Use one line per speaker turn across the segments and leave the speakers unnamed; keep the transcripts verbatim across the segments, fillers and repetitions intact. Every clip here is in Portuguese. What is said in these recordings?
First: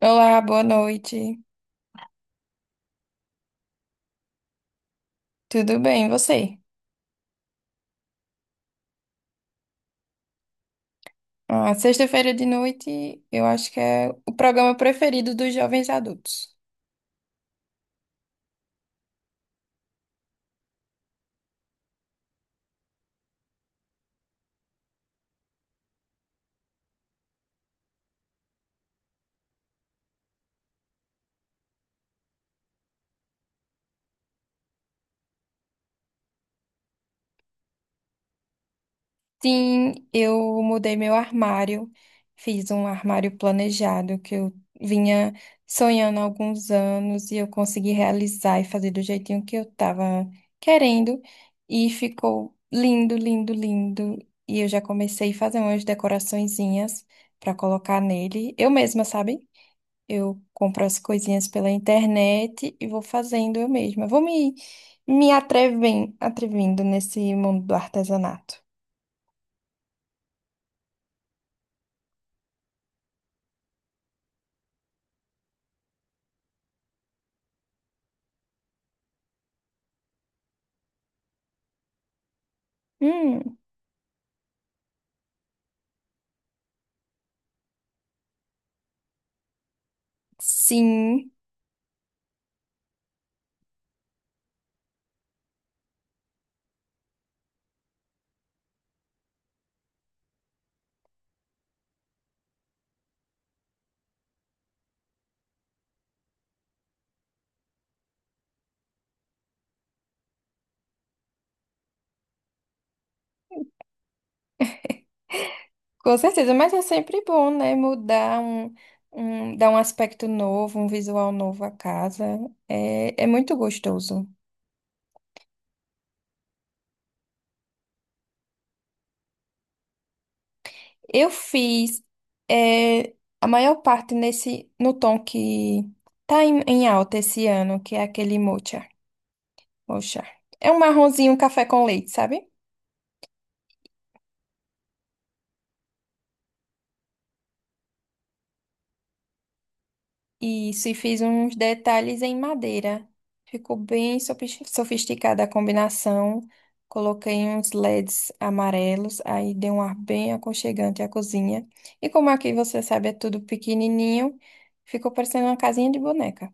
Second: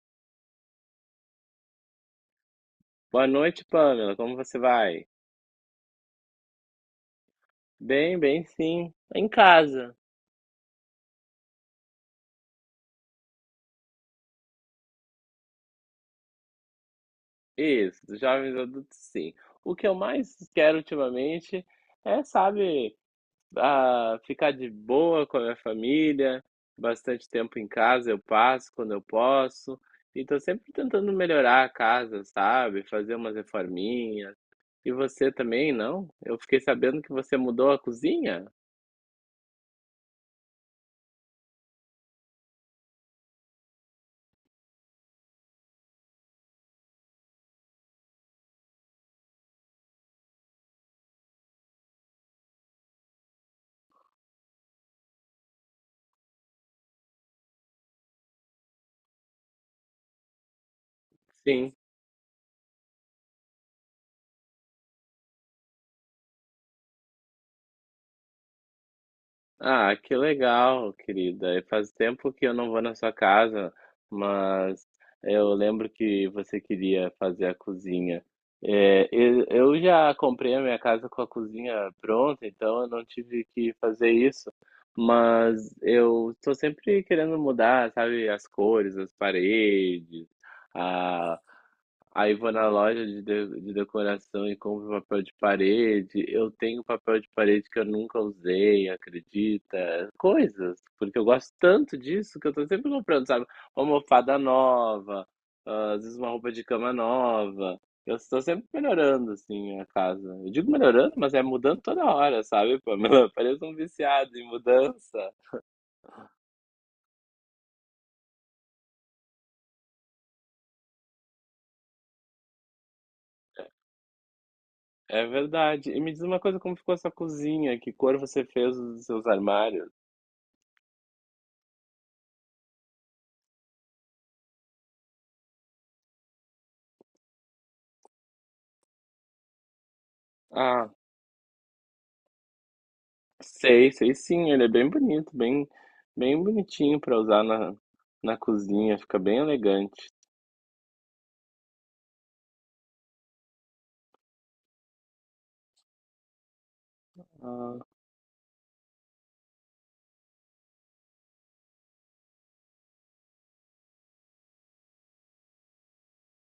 Olá, boa noite.
Boa noite, Pamela. Como você vai?
Tudo bem, e você?
Bem, bem, sim. Em casa.
Ah, sexta-feira de noite, eu acho que é o programa preferido dos jovens adultos.
Isso, jovens adultos, sim. O que eu mais quero ultimamente é, sabe, ah, ficar de boa com a minha família. Bastante tempo em casa eu passo quando eu posso. E tô sempre tentando melhorar a casa, sabe? Fazer umas reforminhas. E você também, não? Eu fiquei sabendo que você mudou a cozinha?
Sim, eu mudei meu armário, fiz um armário planejado que eu vinha sonhando há alguns anos e eu consegui realizar e fazer do jeitinho que eu estava querendo e ficou lindo, lindo, lindo. E eu já comecei a fazer umas decoraçõezinhas para colocar nele, eu mesma, sabe? Eu compro as coisinhas pela
Sim.
internet e vou fazendo eu mesma. Vou me, me atreven- atrevindo nesse mundo do artesanato.
Ah, que legal, querida. E faz tempo que eu não vou na sua casa, mas eu lembro que você queria fazer a cozinha. É, eu eu já comprei a minha casa com a cozinha pronta, então eu não tive
Hum,
que fazer isso. Mas eu estou sempre querendo mudar, sabe, as cores, as paredes.
sim,
Aí vou na loja de, de, de decoração e compro papel de parede. Eu tenho papel de parede que eu nunca usei, acredita? Coisas, porque eu gosto tanto disso que eu tô sempre comprando, sabe? Uma almofada nova, ah, às vezes uma roupa de cama nova. Eu estou sempre melhorando, assim, a casa. Eu digo melhorando, mas é mudando toda hora, sabe, Pamela? Parece um viciado em mudança.
com certeza. Mas é sempre bom, né? Mudar um, um, dar um aspecto novo, um visual novo à casa. É, é muito gostoso.
É verdade. E me diz uma coisa, como ficou a sua cozinha? Que cor você fez os seus armários?
Eu fiz é, a maior parte nesse no tom que tá em, em alta esse ano, que é aquele mocha. Mocha. É um
Ah,
marronzinho, um café com leite, sabe?
sei, sei sim, ele é bem bonito, bem, bem bonitinho pra usar na, na cozinha, fica bem elegante.
Isso, e fiz uns detalhes em madeira. Ficou bem sofis- sofisticada a combinação. Coloquei uns
Ah,
L E Ds amarelos, aí deu um ar bem aconchegante à cozinha. E como aqui você sabe, é tudo pequenininho, ficou parecendo uma casinha de boneca.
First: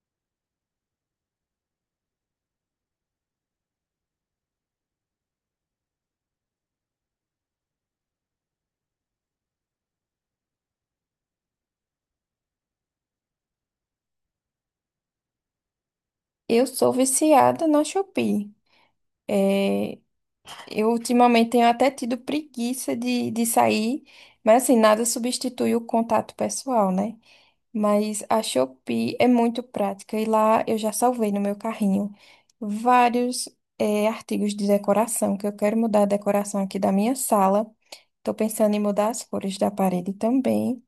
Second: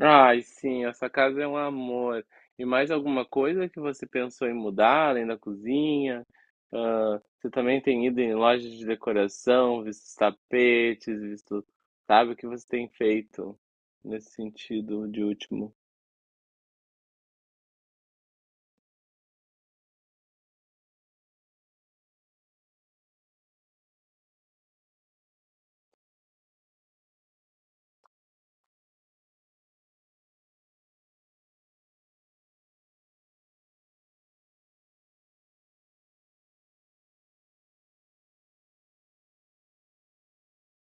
ai, sim, essa casa é um amor. E mais alguma coisa que você pensou em mudar além da cozinha? Ah, você também tem ido em lojas de decoração, visto os tapetes, visto, sabe, o que você tem feito nesse sentido de último?
Eu sou viciada na Shopee. É, eu ultimamente tenho até tido preguiça de, de sair, mas assim, nada substitui o contato pessoal, né? Mas a Shopee é muito prática e lá eu já salvei no meu carrinho vários eh, artigos de decoração, que eu quero mudar a decoração aqui da minha sala. Estou pensando em mudar as cores da parede também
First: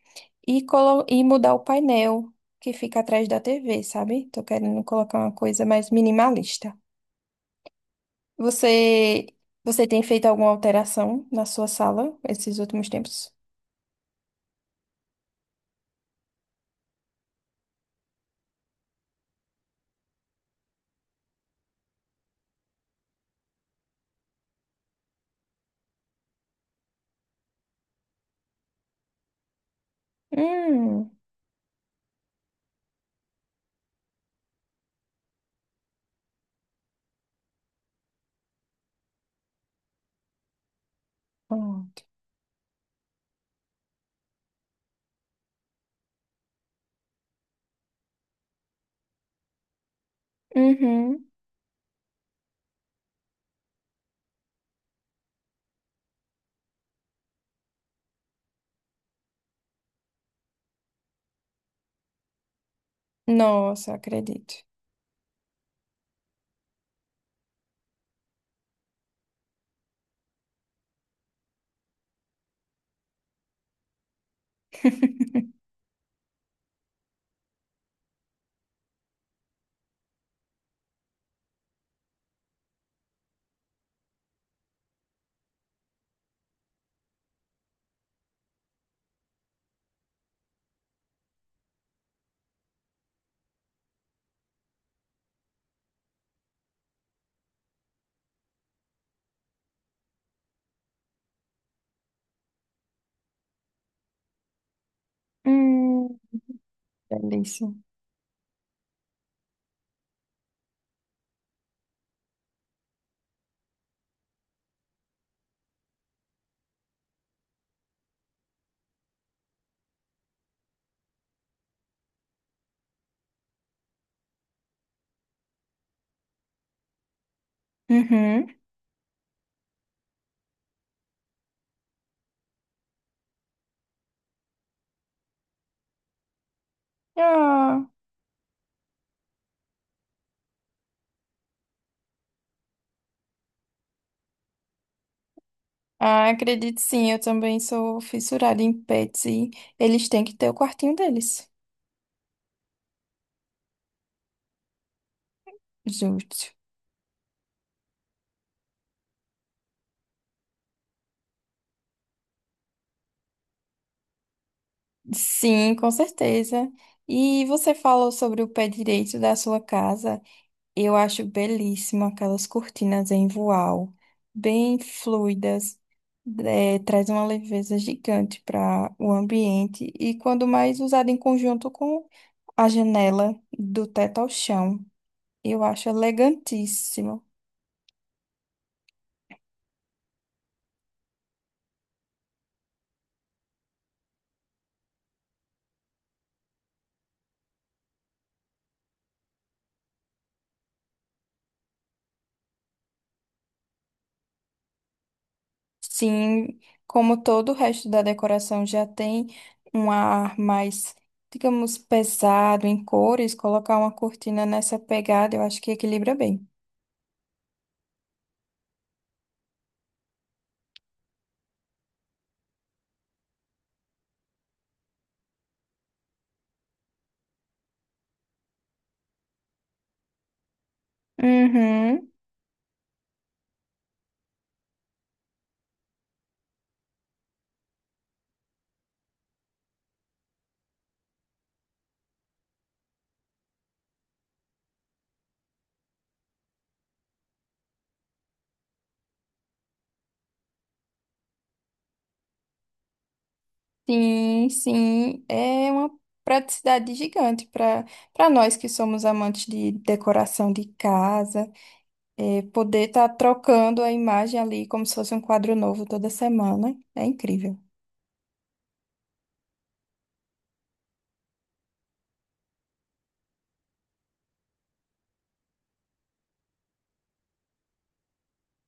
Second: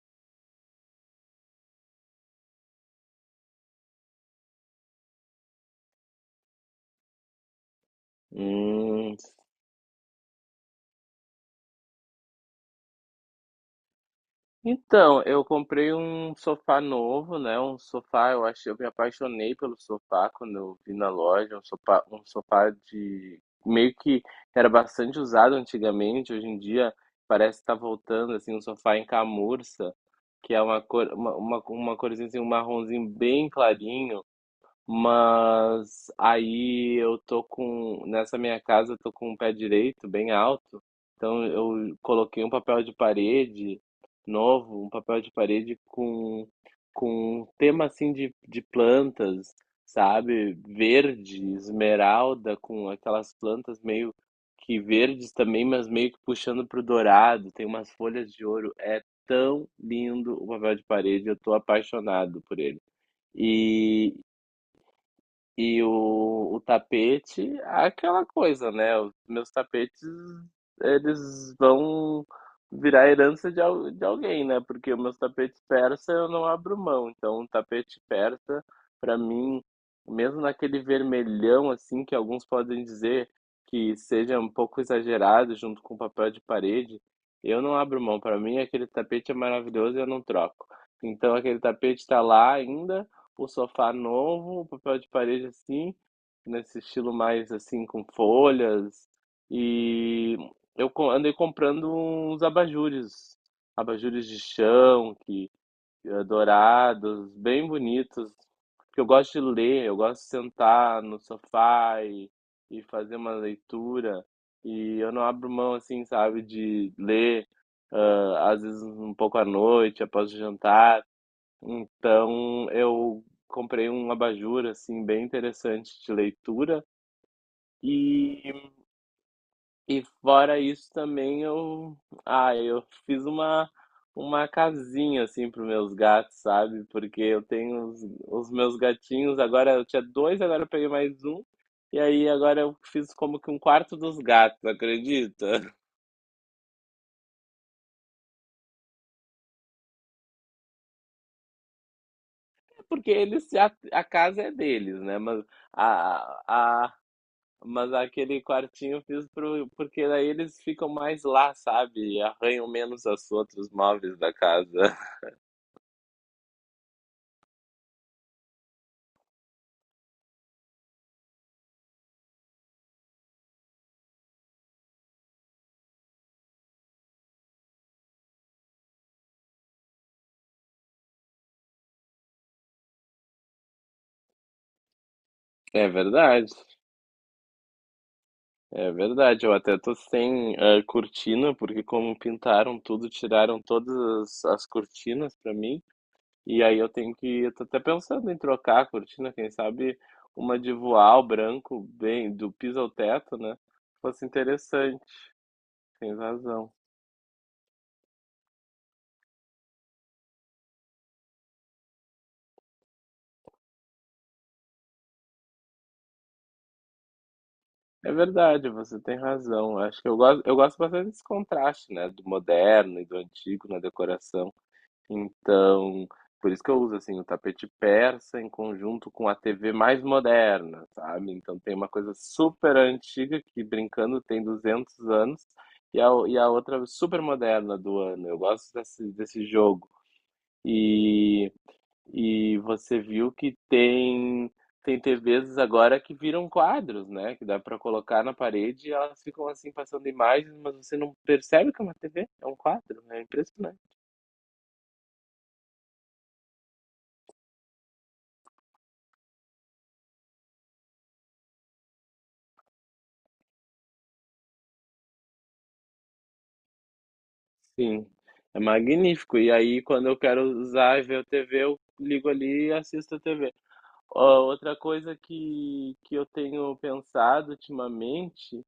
e, colo- e mudar o painel que fica atrás da T V, sabe? Estou querendo colocar uma coisa mais minimalista.
Hum.
Você, você tem feito alguma alteração na sua sala esses últimos tempos?
Então, eu comprei um sofá novo, né? Um sofá, eu acho, eu me apaixonei pelo sofá quando eu vi na loja, um sofá, um sofá de meio que era bastante usado antigamente, hoje em dia parece estar voltando assim, um sofá em camurça, que é uma
Hum,
cor, uma, uma, uma corzinha assim, um marronzinho bem clarinho. Mas aí eu tô com, nessa minha casa eu tô com um pé direito bem alto, então eu
pronto.
coloquei um papel de parede novo, um papel de parede com, com um tema assim de, de plantas, sabe?
Uhum.
Verde, esmeralda, com aquelas plantas meio que verdes também, mas meio que puxando pro dourado, tem umas folhas de ouro. É tão lindo o papel de parede, eu tô apaixonado por ele.
Nossa,
E,
acredito.
e o, o tapete, é aquela coisa, né? Os meus tapetes, eles vão virar herança de, al- de alguém, né? Porque os meus tapetes persa eu não abro mão. Então, um tapete persa, pra mim, mesmo naquele vermelhão, assim, que alguns podem dizer que seja um pouco exagerado junto com papel de parede, eu não abro mão. Pra mim, aquele tapete é maravilhoso e eu não troco. Então, aquele tapete tá lá ainda, um sofá novo, um papel de parede assim, nesse estilo mais assim com folhas. E eu co- andei comprando uns abajures, abajures de chão, que
Hum,
eh, dourados, bem
delícia.
bonitos, porque eu gosto de ler, eu gosto de sentar no sofá e, e fazer uma leitura. E eu não abro mão assim, sabe, de ler, ah, às vezes um pouco à noite, após o jantar. Então eu comprei um abajur assim bem interessante de leitura
Uhum.
e, e fora isso também eu ah, eu fiz uma uma casinha assim para os meus gatos, sabe? Porque eu
Ah,
tenho os, os meus gatinhos, agora eu tinha dois, agora eu peguei mais um. E aí agora eu fiz como que um quarto dos gatos, acredita?
ah, acredite sim, eu também sou fissurada em pets e eles têm que ter o quartinho deles.
Porque eles se a, a casa é deles, né? Mas a,
Justo.
a Mas aquele quartinho eu fiz pro, porque daí eles ficam mais lá, sabe? E arranham menos os outros móveis da casa.
Sim, com certeza. E você falou sobre o pé direito da sua casa. Eu acho belíssimo aquelas cortinas em voal, bem fluidas. É, traz uma leveza gigante para o ambiente e quando mais usada em conjunto com a janela do teto ao chão. Eu
É
acho
verdade,
elegantíssimo.
é verdade. Eu até tô sem eh, cortina, porque como pintaram tudo, tiraram todas as, as cortinas pra mim. E aí eu tenho que, eu tô até pensando em trocar a cortina, quem sabe uma de voal branco, bem, do piso ao teto, né? Fosse interessante, tem
Sim,
razão.
como todo o resto da decoração já tem um ar mais, digamos, pesado em cores, colocar uma cortina nessa pegada, eu acho que equilibra bem.
É verdade, você tem razão. Acho que eu gosto, eu gosto bastante desse contraste, né, do moderno e do antigo na decoração. Então, por isso que eu uso assim o tapete persa em conjunto com a T V mais moderna, sabe? Então tem uma
Uhum.
coisa super antiga que brincando tem duzentos anos e a, o- e a outra super moderna do ano. Eu gosto desse, desse jogo. E e você viu que tem tem T Vs agora que viram quadros, né, que dá para colocar na parede e elas ficam, assim, passando imagens, mas você não percebe que é uma T V, é um quadro, né? É impressionante.
Sim, sim, é uma praticidade gigante para para nós que somos amantes de decoração de casa, é, poder estar trocando a imagem ali como se fosse um quadro novo toda semana, é incrível.
Sim, é magnífico. E aí quando eu quero usar e ver a T V, eu ligo ali e assisto a T V. Ó, outra coisa que que eu tenho pensado ultimamente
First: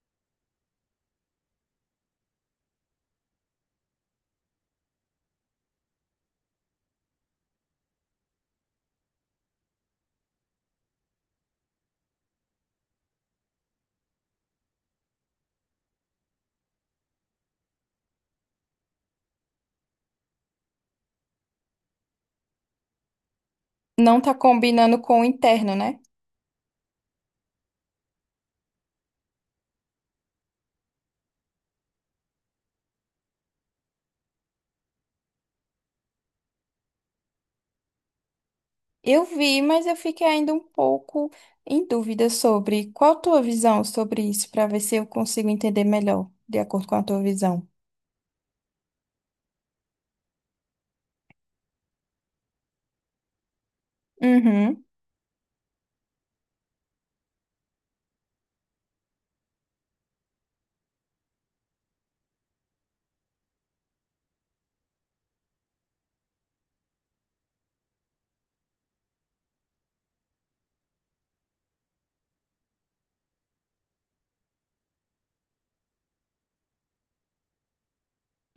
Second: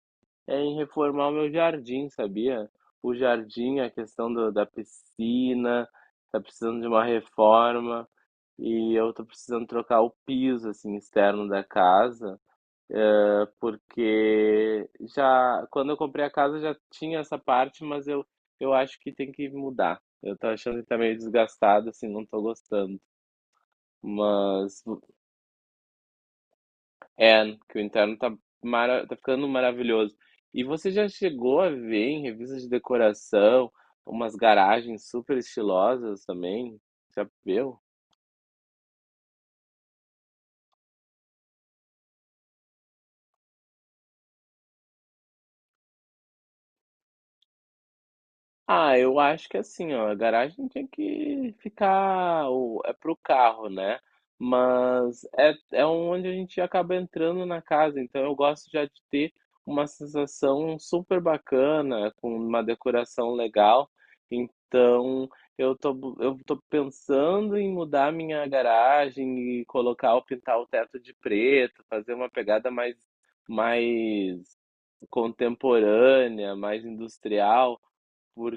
é em reformar o meu jardim, sabia? O jardim, a questão do- da piscina, tá precisando de uma reforma e eu tô precisando trocar o piso assim externo da casa, eh, porque já quando eu comprei a casa já tinha essa parte, mas eu eu acho que tem que mudar. Eu tô achando que tá meio desgastado, assim, não tô gostando.
Não tá
Mas
combinando com o interno, né?
é, que o interno tá, mara tá ficando maravilhoso. E você já chegou a ver em revistas de decoração umas garagens super estilosas também? Já viu?
Eu vi, mas eu fiquei ainda um pouco em dúvida sobre qual a tua visão sobre isso, para ver se eu consigo entender melhor, de acordo com a tua visão.
Ah, eu acho que assim, ó, a garagem tinha que ficar, o- é pro carro, né?
Uhum.
Mas é, é onde a gente acaba entrando na casa, então eu gosto já de ter uma sensação super bacana, com uma decoração legal. Então, eu tô, bu- eu tô pensando em mudar minha garagem e colocar, pintar o teto de preto, fazer uma pegada mais, mais contemporânea, mais industrial.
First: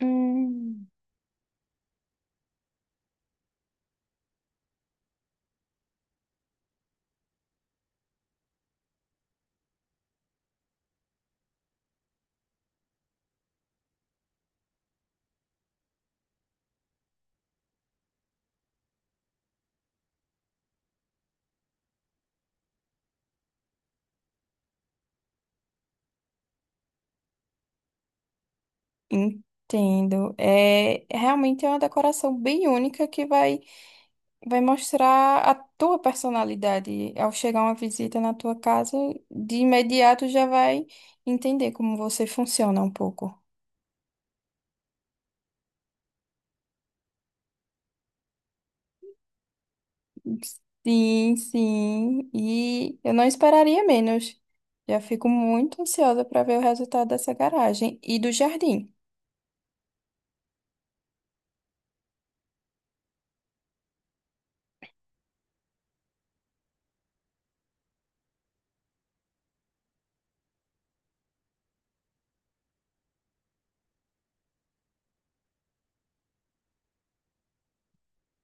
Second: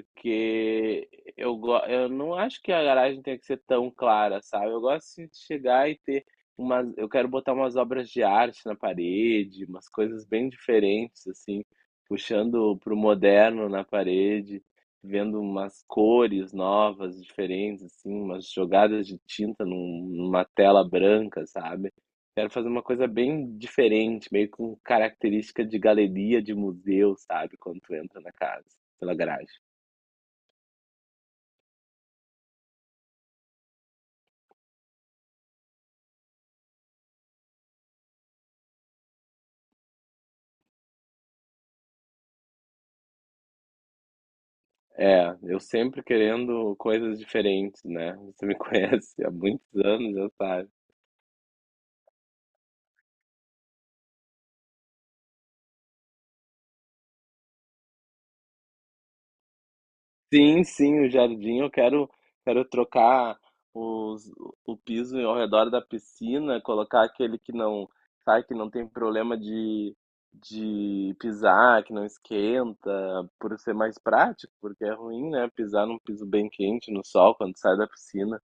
Hum.
eu, go- eu não acho que a garagem tenha que ser tão clara, sabe? Eu gosto assim, de chegar e ter umas. Eu quero botar umas obras de arte na parede, umas coisas bem diferentes, assim, puxando pro moderno na parede, vendo umas cores novas, diferentes, assim, umas jogadas de tinta num- numa tela branca, sabe? Quero fazer uma coisa bem diferente, meio com característica de galeria, de museu, sabe? Quando tu entra na casa, pela garagem.
Entendo. É, realmente é uma decoração bem única que vai, vai mostrar a tua personalidade. Ao chegar uma visita na tua casa, de imediato já vai entender como você funciona um pouco.
É, eu sempre querendo coisas diferentes, né? Você me conhece há muitos anos, já sabe.
Sim, sim. E eu não esperaria menos. Já fico muito ansiosa para ver o resultado dessa garagem e do jardim.
Sim, sim, o jardim, eu quero, quero trocar os, o piso ao redor da piscina, colocar aquele que não, sabe, que não tem problema de, de pisar, que não esquenta, por ser mais prático, porque é ruim, né? Pisar num piso bem quente no sol quando sai da piscina.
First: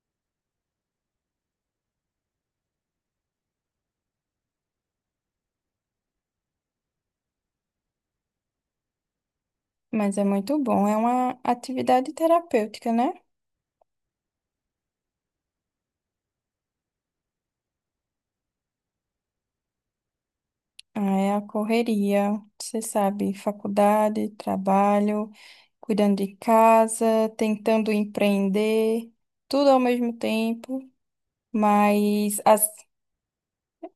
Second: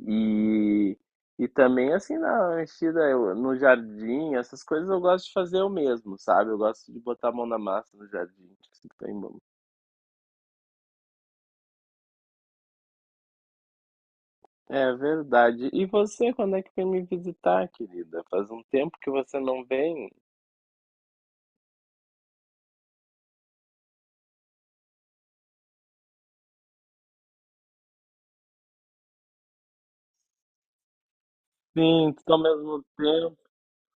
E, e também, assim, na mexida, eu- no jardim, essas coisas eu gosto de fazer eu mesmo, sabe? Eu gosto de botar a mão na massa no jardim, assim, tem mão.
Mas é muito bom, é uma atividade terapêutica, né?
É verdade. E você, quando é que vem me visitar, querida? Faz um tempo que você não vem.
Ah, é a correria, você sabe, faculdade, trabalho, cuidando de casa, tentando empreender, tudo ao mesmo tempo.
Sim, tudo
Mas
ao
as
mesmo tempo.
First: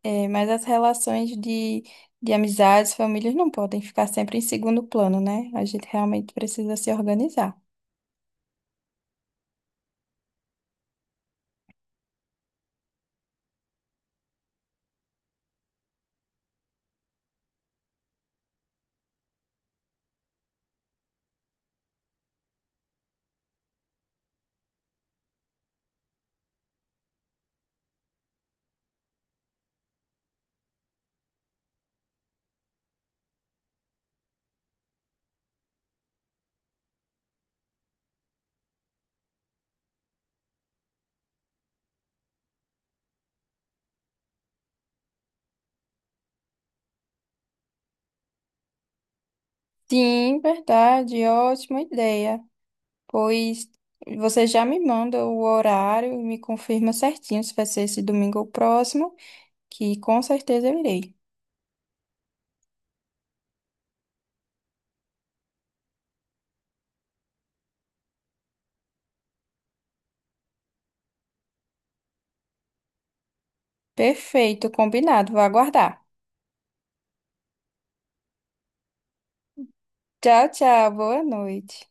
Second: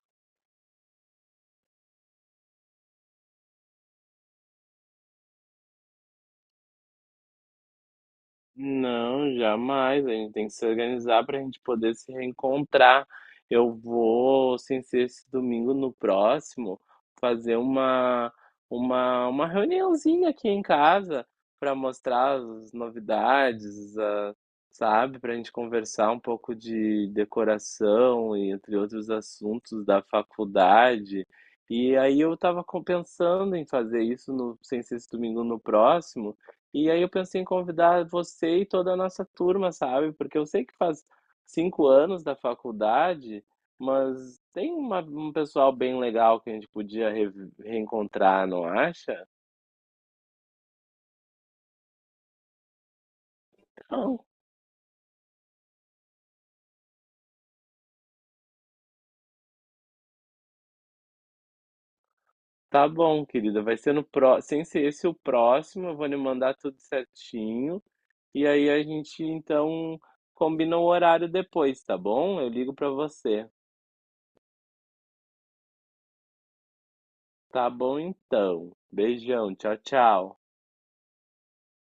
É, mas as relações de, de amizades, famílias não podem ficar sempre em segundo plano, né? A gente realmente precisa se organizar.
Não, jamais. A gente tem que se organizar para a gente poder se reencontrar. Eu vou, sem ser esse domingo, no próximo, fazer uma, uma, uma reuniãozinha aqui em casa para mostrar as novidades, a- sabe? Para a gente conversar um pouco de decoração e entre outros assuntos da faculdade. E aí eu estava pensando em fazer isso no, sem ser esse domingo, no próximo. E aí eu pensei em convidar você e toda a nossa turma, sabe? Porque eu sei que faz cinco anos da faculdade, mas tem uma- um pessoal bem legal que a gente podia re- reencontrar, não acha?
Sim, verdade, ótima ideia. Pois
Não.
você já me manda o horário e me confirma certinho se vai ser esse domingo ou próximo, que com certeza eu irei.
Tá bom, querida. Vai ser no pró, sem ser esse o próximo, eu vou lhe mandar tudo certinho. E aí a gente então combina o horário depois, tá bom? Eu ligo pra você.
Perfeito, combinado, vou aguardar.
Tá bom então. Beijão, tchau, tchau.
Tchau, tchau, boa noite.